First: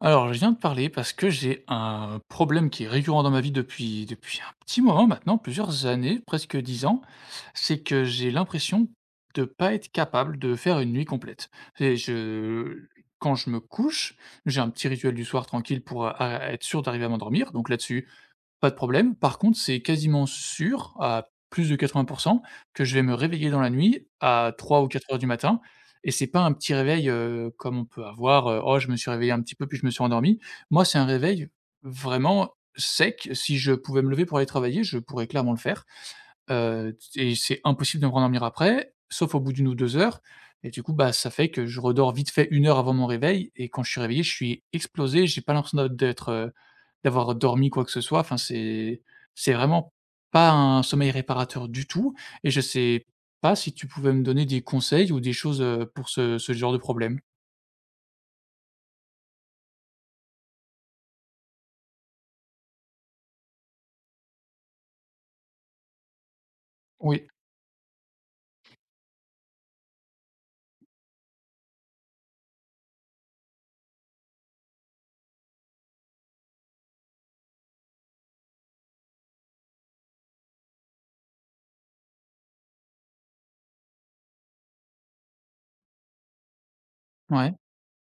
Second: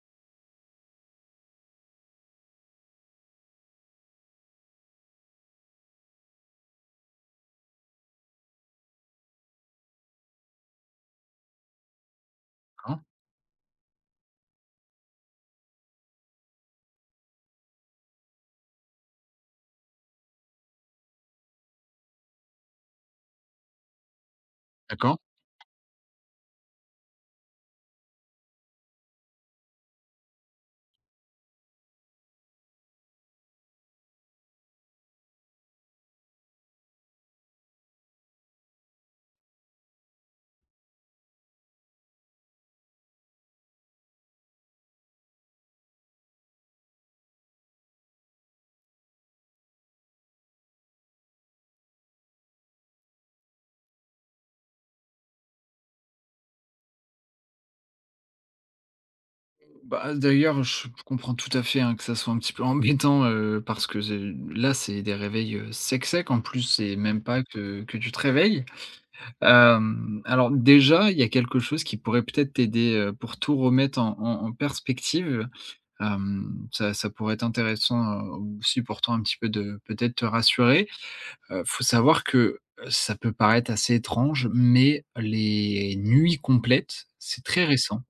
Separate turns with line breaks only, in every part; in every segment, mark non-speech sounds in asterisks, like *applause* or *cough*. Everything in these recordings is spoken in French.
Alors, je viens de parler parce que j'ai un problème qui est récurrent dans ma vie depuis un petit moment maintenant, plusieurs années, presque 10 ans. C'est que j'ai l'impression de pas être capable de faire une nuit complète. Et je
Hein,
Quand je me couche, j'ai un petit rituel du soir tranquille pour, a être sûr d'arriver à m'endormir, donc là-dessus, pas de problème. Par contre, c'est quasiment sûr, à plus de 80 que je vais me réveiller dans la nuit à trois ou quatre
d'accord.
heures du matin, et c'est pas un petit réveil, comme on peut avoir, «Oh, je me suis réveillé un petit peu, puis je me suis endormi». Moi, c'est un réveil vraiment sec. Si je pouvais me lever pour aller travailler, je pourrais clairement le faire. Heu, et c'est impossible de me rendormir après, sauf au bout d'1 ou 2 heures, et du coup, bah, ça fait que je redors vite fait 1 heure avant mon réveil, et quand je suis réveillé, je suis explosé, j'ai pas l'impression d'avoir dormi quoi que ce soit. Enfin, c'est vraiment pas un sommeil réparateur du tout, et je sais pas si tu pouvais me donner des conseils ou des choses, pour ce genre de problème?
Bah, d'ailleurs, je comprends tout à fait, hein, que ça soit un petit peu embêtant, parce que ze là, c'est des réveils, secs. En plus, c'est même
Oui.
pas que tu te réveilles. Alors déjà, il y a quelque chose qui pourrait peut-être t'aider, pour tout remettre en perspective. Ça pourrait être intéressant, aussi pour toi un petit peu de peut-être te rassurer. Faut savoir que, ça peut paraître assez étrange, mais les nuits complètes, c'est
Ouais.
très récent.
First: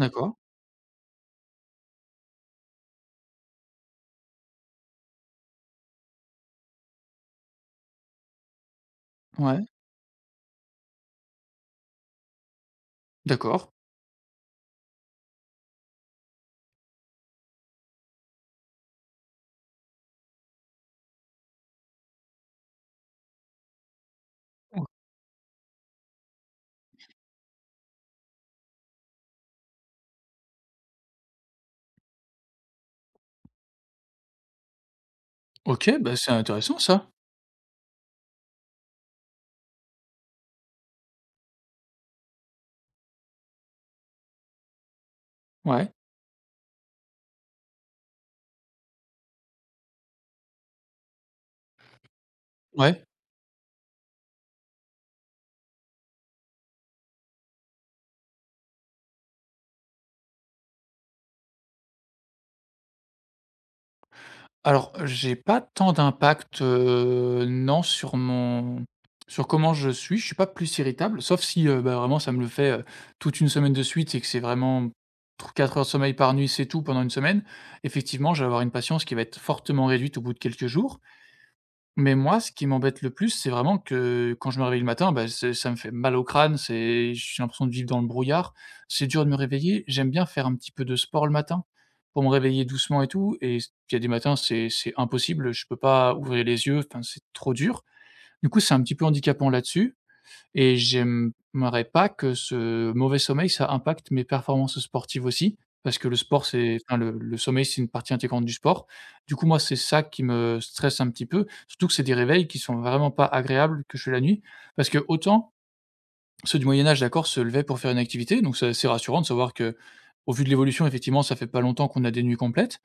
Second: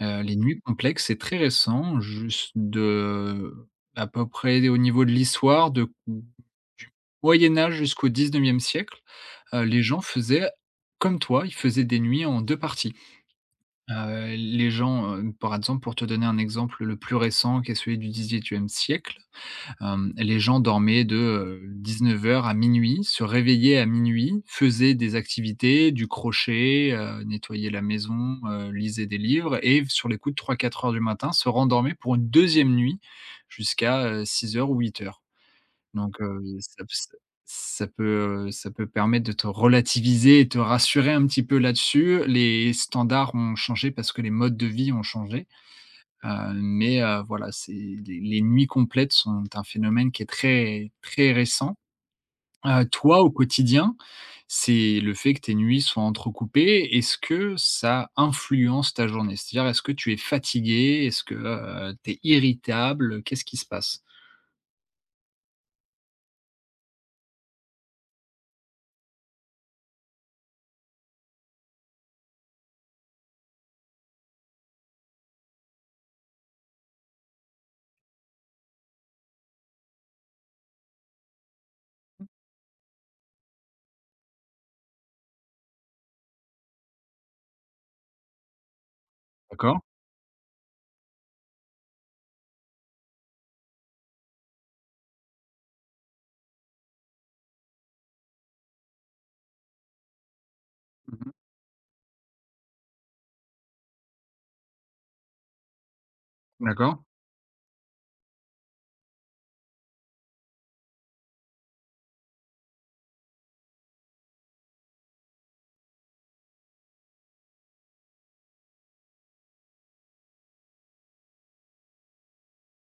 Les nuits complexes, c'est très récent, juste de à peu près au niveau de l'histoire de du Moyen Âge jusqu'au 19e siècle,
Ouais.
les gens faisaient comme toi, ils faisaient des nuits en 2 parties.
D'accord.
Les gens, par exemple, pour te donner un exemple le plus récent qui est celui du 18e siècle, les gens dormaient de, heures à minuit, se réveillaient à minuit,
O
faisaient des activités, du crochet, nettoyaient la maison, lisaient des livres et sur les coups de trois-quatre heures du matin, se rendormaient pour une deuxième nuit jusqu'à, six heures ou huit heures.
OK, bah,
Donc
c'est intéressant
ça
ça.
ça ça peut permettre de te relativiser et te rassurer un petit peu là-dessus. Les standards ont changé parce que les modes de vie ont changé.
Ouais.
Mais voilà, c'est les nuits complètes sont un phénomène qui est très, très récent.
Ouais.
Toi, au quotidien, c'est le fait que tes nuits soient entrecoupées, est-ce que ça influence ta journée? C'est-à-dire, est-ce que tu es fatigué? Est-ce que, tu es irritable? Qu'est-ce qui se passe?
Alors, j'ai pas tant d'impact, non, sur comment je suis. Je suis pas plus irritable, sauf si, bah, vraiment ça me le fait, toute une semaine de suite et que c'est vraiment tr 4 heures de sommeil par nuit, c'est tout pendant une semaine. Effectivement, je vais avoir une patience qui va être fortement réduite au bout de quelques jours. Mais moi, ce qui m'embête le plus, c'est vraiment que quand je me réveille le matin, bah, c'est ça me fait mal au crâne, c'est j'ai l'impression de vivre dans le brouillard. C'est dur de me
D'accord.
réveiller. J'aime bien faire un petit peu de sport le matin pour me réveiller doucement et tout. Et s il y a des matins, c'est impossible, je peux pas ouvrir les yeux, enfin, c'est trop dur. Du coup, c'est un petit peu handicapant là-dessus. Et
Mmh.
j'aimerais pas que ce mauvais sommeil, ça impacte mes performances sportives aussi, parce que le sport, c'est enfin
D'accord,
le sommeil, c'est une partie intégrante du sport. Du coup, moi, c'est ça qui me stresse un petit peu, surtout que c'est des réveils qui sont vraiment pas agréables que je fais la nuit. Parce que autant ceux du Moyen Âge, d'accord, se levaient pour faire une activité, donc c'est assez rassurant de savoir que au vu de l'évolution, effectivement, ça fait pas longtemps qu'on a des nuits complètes.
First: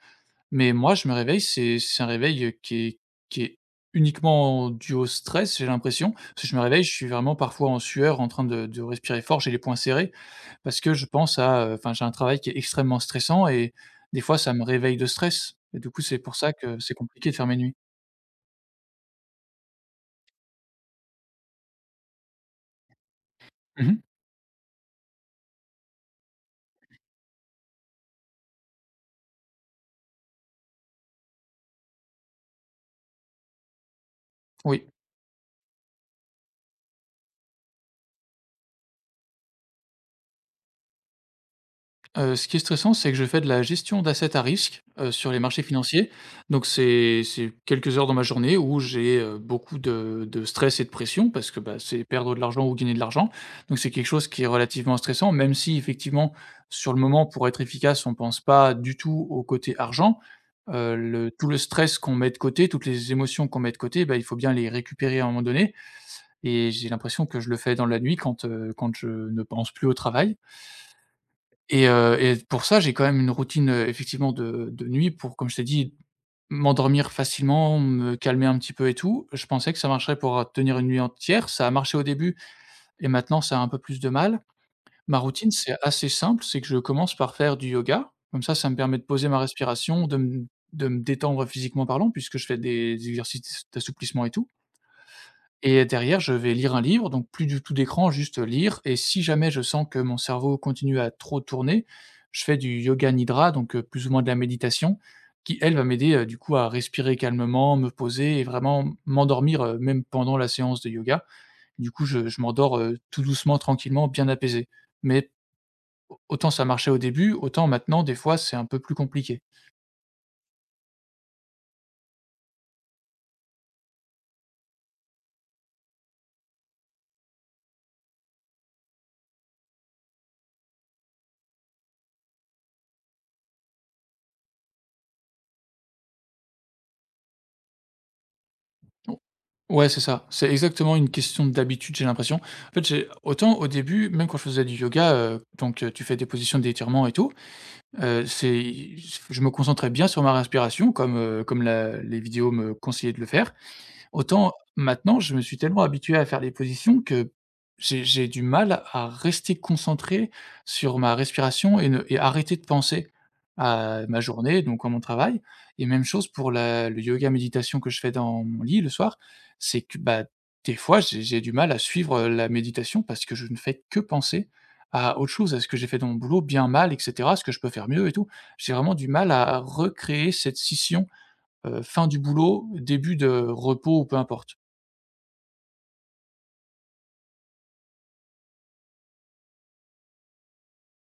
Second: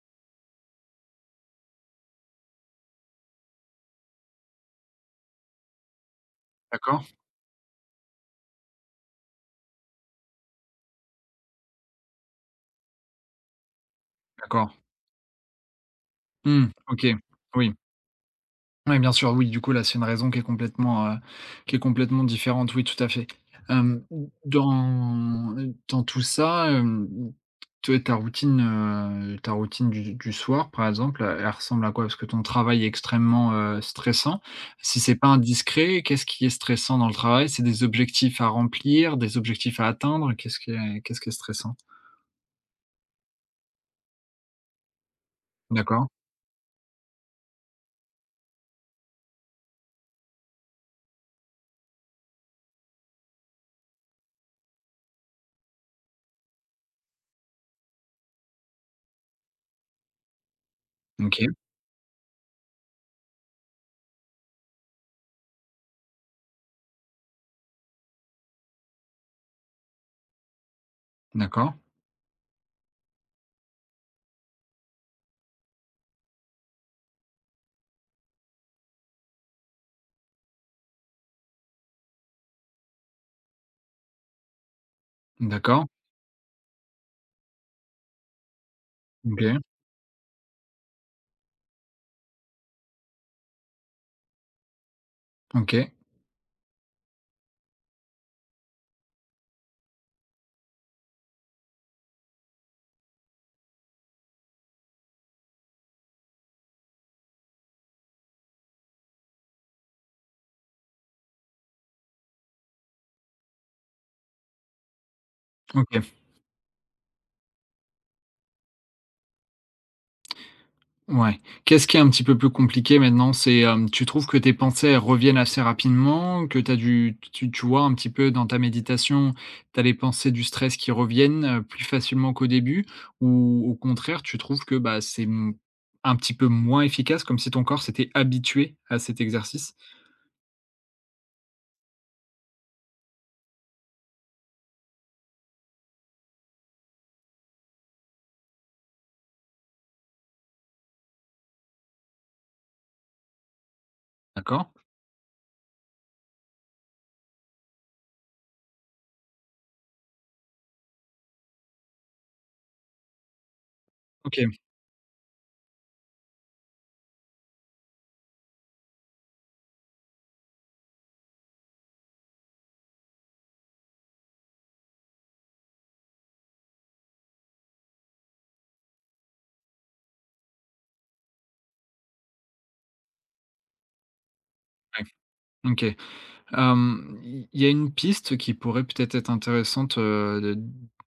Mais moi, je me réveille, c'est un réveil, qui est uniquement dû au stress, j'ai l'impression. Parce que je me réveille, je
d'accord,
suis vraiment parfois en sueur, en train de respirer fort, j'ai les poings serrés parce que je pense à, enfin, j'ai un travail qui est extrêmement stressant, et des fois, ça me
d'accord.
réveille de stress et du coup, c'est pour ça
Mmh,
que c'est
OK,
compliqué de faire mes
oui.
nuits.
Oui, bien sûr, oui, du coup, là, c'est une raison qui est complètement différente, oui, tout à fait.
Mmh.
Hem, Dans dans tout ça, toi, ta routine du soir, par exemple, elle ressemble à quoi? Parce que ton travail est extrêmement, stressant.
Oui.
Si c'est pas indiscret, qu'est-ce qui est stressant dans le travail? C'est des objectifs à remplir, des objectifs à atteindre? Qu'est-ce qui est stressant?
Ce qui est stressant, c'est que je fais de la gestion d'assets à risque, sur les marchés
D'accord,
financiers. Donc c'est quelques heures dans ma journée où j'ai, beaucoup de stress et de pression parce que, bah, c'est perdre de l'argent ou gagner de l'argent. Donc c'est quelque chose qui est relativement stressant, même si effectivement, sur le moment, pour être efficace, on ne pense pas du tout au côté argent. Le
OK,
Tout le stress qu'on met de côté, toutes les émotions qu'on met de côté, bah, il faut bien les récupérer à un moment donné, et j'ai l'impression que je le fais dans la nuit quand je ne pense plus au travail.
d'accord,
Et pour ça, j'ai quand même une routine, effectivement de nuit pour, comme je t'ai dit, m'endormir facilement, me calmer un petit peu et tout. Je pensais que ça marcherait pour tenir une nuit entière. Ça a marché au début et maintenant ça a un peu plus de mal. Ma routine, c'est
d'accord,
assez simple, c'est que je commence par faire du yoga. Comme ça me permet de poser ma
OK,
respiration, de me détendre physiquement parlant puisque je fais des exercices d'assouplissement et tout. Et
OK,
derrière, je vais lire un livre, donc plus du tout d'écran, juste lire. Et si jamais je sens que mon cerveau continue à trop tourner, je fais du yoga nidra, donc plus ou moins de la méditation, qui elle va m'aider, du coup à respirer calmement, me poser et vraiment m'endormir, même pendant la séance de yoga. Du coup, je m'endors, tout doucement, tranquillement, bien apaisé. Mais
OK.
autant ça marchait au début, autant maintenant des fois c'est un peu plus compliqué.
Ouais. Qu'est-ce qui est un petit peu plus compliqué maintenant? C'est, tu trouves que tes pensées, elles reviennent assez rapidement, que t'as du tu vois un petit peu dans ta méditation, tu as les pensées du stress qui reviennent, plus facilement qu'au début? Ou au contraire, tu trouves que, bah, c'est un petit peu moins efficace, comme si ton corps s'était habitué à cet exercice?
Ouais, c'est ça. C'est exactement une question d'habitude, j'ai l'impression. En fait, j'ai autant au début, même quand je faisais du yoga, donc tu fais des positions d'étirement et tout, c'est je me concentrais bien sur ma respiration comme la les vidéos me conseillaient de le faire. Autant
D'accord.
maintenant, je me suis tellement habitué à faire des positions que j'ai du mal à rester concentré sur ma respiration et ne et arrêter de penser à ma
OK,
journée, donc à mon travail. Et même chose pour la le yoga méditation que je fais dans mon lit le soir, c'est que, bah, des fois, j'ai du mal à suivre la méditation parce que je ne fais que penser à autre chose, à ce que j'ai fait dans mon boulot, bien, mal et cetera, ce que je peux faire mieux et tout. J'ai vraiment du mal à recréer cette scission, fin du boulot, début de repos ou peu importe.
ouais, OK. Il y a une piste qui pourrait peut-être être intéressante, de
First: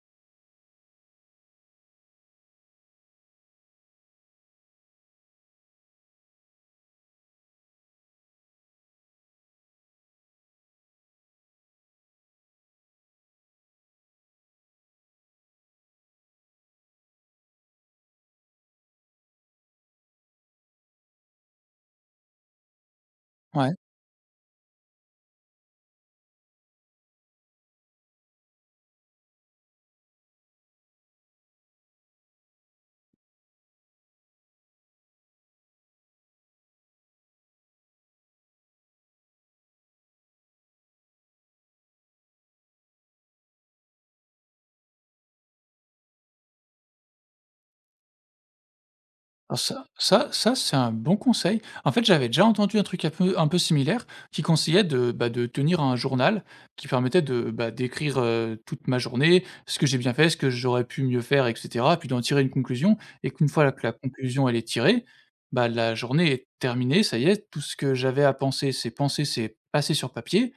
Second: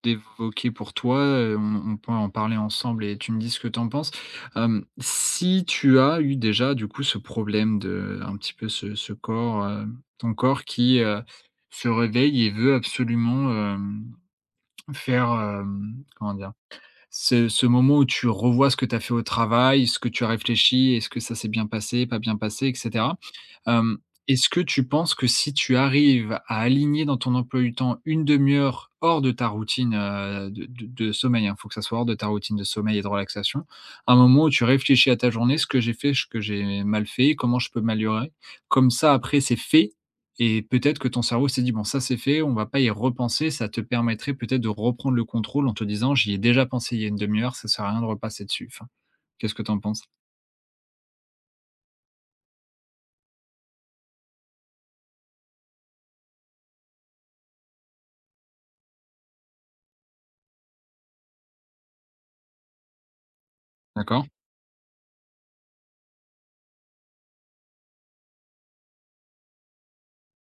d'évoquer pour toi, on peut en parler ensemble et tu me dis ce que tu en penses. Si tu as eu déjà du coup ce problème de un petit peu ce corps, ton corps qui, se réveille et veut absolument, faire, comment dire? Ce moment où tu revois ce que tu as fait au travail, ce que tu as réfléchi, est-ce que ça s'est bien passé, pas bien passé et cetera.
Ouais.
Hem, Est-ce que tu penses que si tu arrives à aligner dans ton emploi du temps une demi heure hors de ta routine, de de sommeil, il faut que ça soit hors de ta routine de sommeil et de relaxation, un moment où tu réfléchis à ta journée: «Ce que j'ai fait, ce que j'ai mal fait, comment je peux m'améliorer?» Comme ça après c'est fait et peut-être que ton cerveau s'est dit: «Bon, ça, c'est fait, on va pas y repenser». Ça te permettrait peut-être de reprendre le contrôle en te disant: «J'y ai déjà pensé il y a une demi heure, ça sert à rien de repasser dessus». Enfin, qu'est-ce
Alors
que tu en
ça
penses?
ça ça, c'est un bon conseil. En fait, j'avais déjà entendu un truc un peu similaire qui conseillait bah, de tenir un journal qui permettait bah, d'écrire, toute ma journée, ce que j'ai bien fait, ce que j'aurais pu mieux faire et cetera, puis d'en tirer une conclusion, et qu'une fois que la
D'accord.
conclusion, elle est tirée, bah, la journée est terminée, ça y est, tout ce que j'avais à penser, c'est pensé, c'est passé sur papier.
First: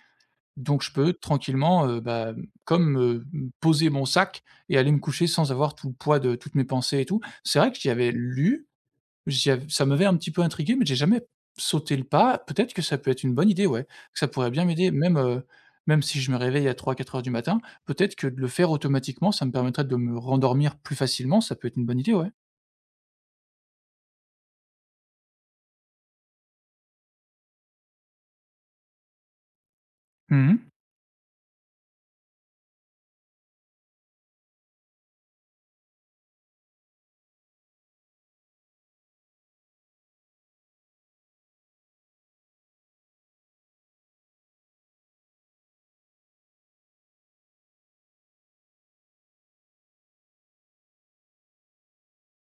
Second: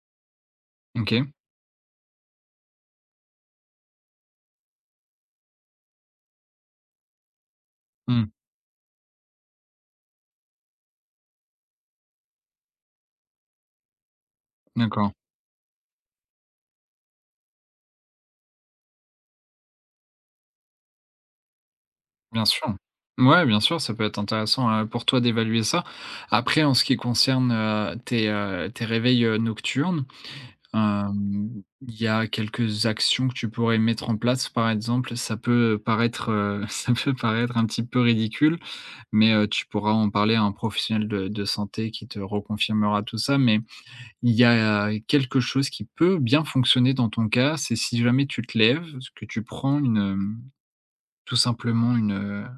Donc je peux
OK.
tranquillement, bah, comme, heu, poser mon sac et aller me coucher sans avoir tout le poids de toutes mes pensées et tout. C'est vrai que j'y avais
Mmh,
lu, j'y av ça m'avait un petit peu intrigué, mais j'ai jamais sauté le pas. Peut-être que ça peut être une bonne idée, ouais. Que Ça pourrait bien m'aider,
d'accord.
même si je me réveille à 3 4 heures du matin, peut-être que de le faire automatiquement, ça me permettrait de me rendormir plus facilement, ça peut être une bonne idée, ouais.
Bien sûr. Ouais, bien sûr, ça peut être intéressant, pour toi d'évaluer ça. Après en ce qui concerne, tes, tes réveils, nocturnes.
Mmh.
Il y a quelques actions que tu pourrais mettre en place, par exemple, ça peut paraître, *laughs* ça peut paraître un petit peu ridicule, mais tu pourras en parler à un professionnel de santé qui te reconfirmera tout ça, mais il y a quelque chose qui peut bien fonctionner dans ton cas, c'est si jamais tu te lèves, que tu prends tout simplement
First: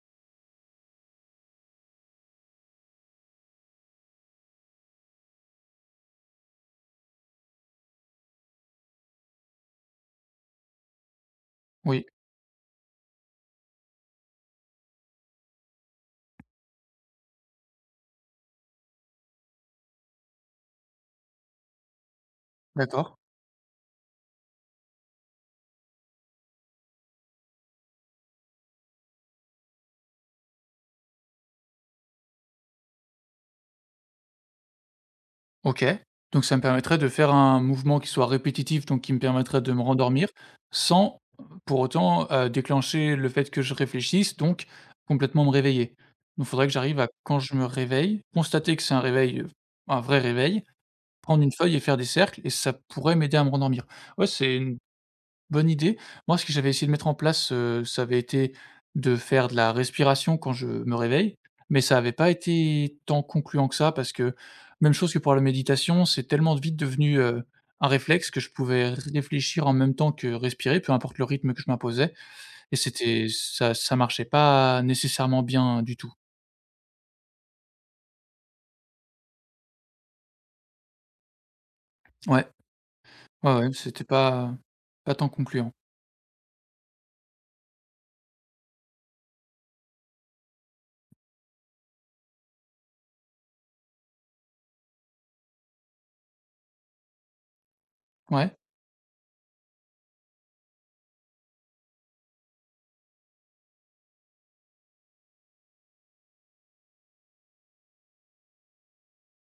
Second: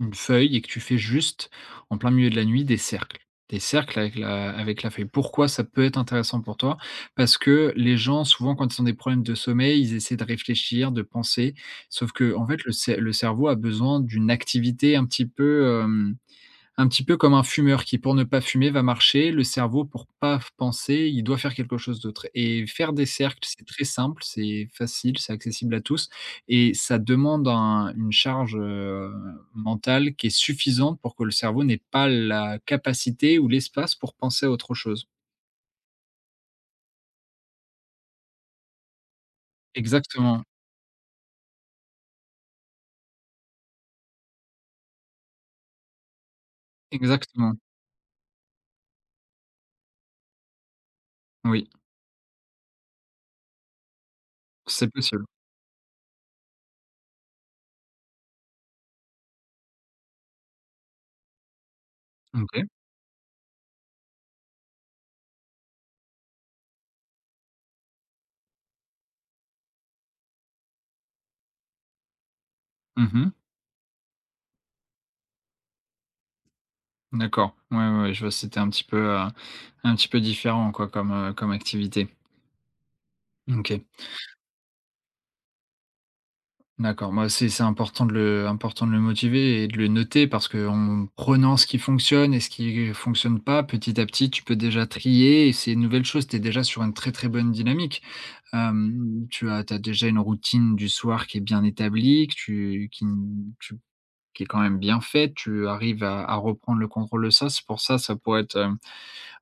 une feuille et que tu fais juste, en plein milieu de la nuit, des cercles. Des cercles avec la feuille. Pourquoi ça peut être intéressant pour toi? Parce que les gens, souvent, quand ils ont des problèmes de sommeil, ils essaient de réfléchir, de penser,
Oui,
sauf que en fait, le cerveau a besoin d'une activité un petit peu, un petit peu comme un fumeur qui, pour ne pas fumer, va marcher, le cerveau pour pas penser, il doit faire quelque chose d'autre et faire des
d'accord.
cercles, c'est très simple, c'est facile, c'est accessible à tous et ça demande un une charge, mentale qui est suffisante pour que le cerveau n'ait pas la capacité ou l'espace pour penser à autre chose.
OK, donc ça me permettrait de faire un mouvement qui soit répétitif, donc qui me permettrait de me rendormir
Exactement,
sans pour autant, déclencher le fait que je réfléchisse, donc complètement me réveiller. Donc il faudrait que j'arrive à, quand je
exactement,
me réveille, constater que c'est un réveil, un vrai réveil, prendre une
oui,
feuille et faire des cercles, et ça pourrait m'aider à me rendormir. Ouais, c'est une
c'est possible.
bonne idée. Moi, ce que j'avais essayé de mettre en place, ça avait été de faire de la respiration quand je me réveille, mais ça n'avait pas
OK.
été tant concluant que ça parce que, même chose que pour la méditation, c'est tellement vite devenu, un réflexe, que je pouvais réfléchir en même temps que respirer, peu importe le rythme que je m'imposais, et c'était
Mmh.
ça ça marchait pas nécessairement bien du tout.
D'accord. Ouais, ouais, ouais, je vois, c'était un petit peu différent quoi comme, comme activité.
Ouais, ouais, ouais,
OK.
c'était pas tant concluant.
D'accord, moi, c'est important de le motiver et de le noter parce que en prenant ce qui fonctionne et ce qui fonctionne pas, petit à petit, tu peux déjà trier et c'est une nouvelle chose. Tu es déjà sur une très, très bonne dynamique.
Ouais,
Tu as T'as déjà une routine du soir qui est bien établie, que tu qui n tu qui est quand même bien faite. Tu arrives à reprendre le contrôle de ça. C'est pour ça, ça pourrait être,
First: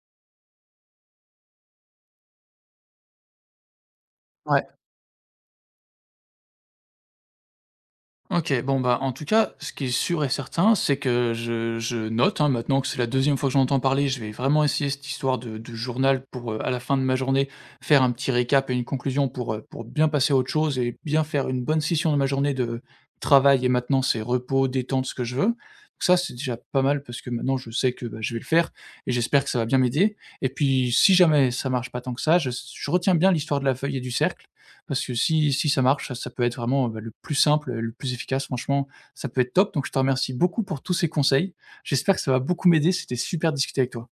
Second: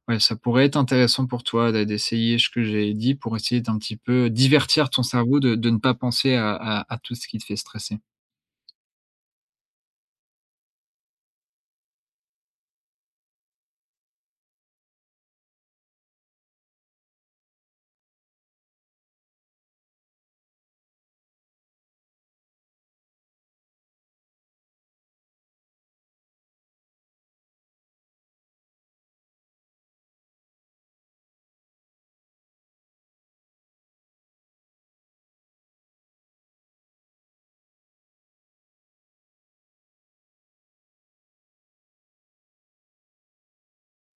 ouais, ça pourrait être intéressant pour toi d'essayer ce que j'ai dit pour essayer d'un petit peu
ouais.
divertir ton cerveau de ne pas penser à tout ce qui te fait stresser.
OK, bon, bah, en tout cas, ce qui est sûr et certain, c'est que je note, hein, maintenant que c'est la deuxième fois que j'en entends parler, je vais vraiment essayer cette histoire de journal pour, à la fin de ma journée, faire un petit récap et une conclusion pour bien passer à autre chose et bien faire une bonne scission de ma journée de travail, et maintenant c'est repos, détente, ce que je veux. Donc ça, c'est déjà pas mal parce que maintenant je sais que, bah, je vais le faire et j'espère que ça va bien m'aider, et puis si jamais ça marche pas tant que ça, je retiens bien l'histoire de la feuille et du cercle parce que si ça marche, ça peut être vraiment, bah, le plus simple, le plus efficace. Franchement, ça peut être top. Donc je te remercie beaucoup pour tous ces conseils. J'espère que ça va beaucoup m'aider. C'était super de discuter avec toi.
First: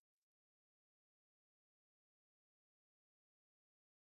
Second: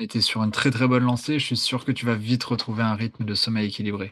Et tu sur une très très bonne lancée, je suis sûr que tu vas vite retrouver un rythme de sommeil équilibré.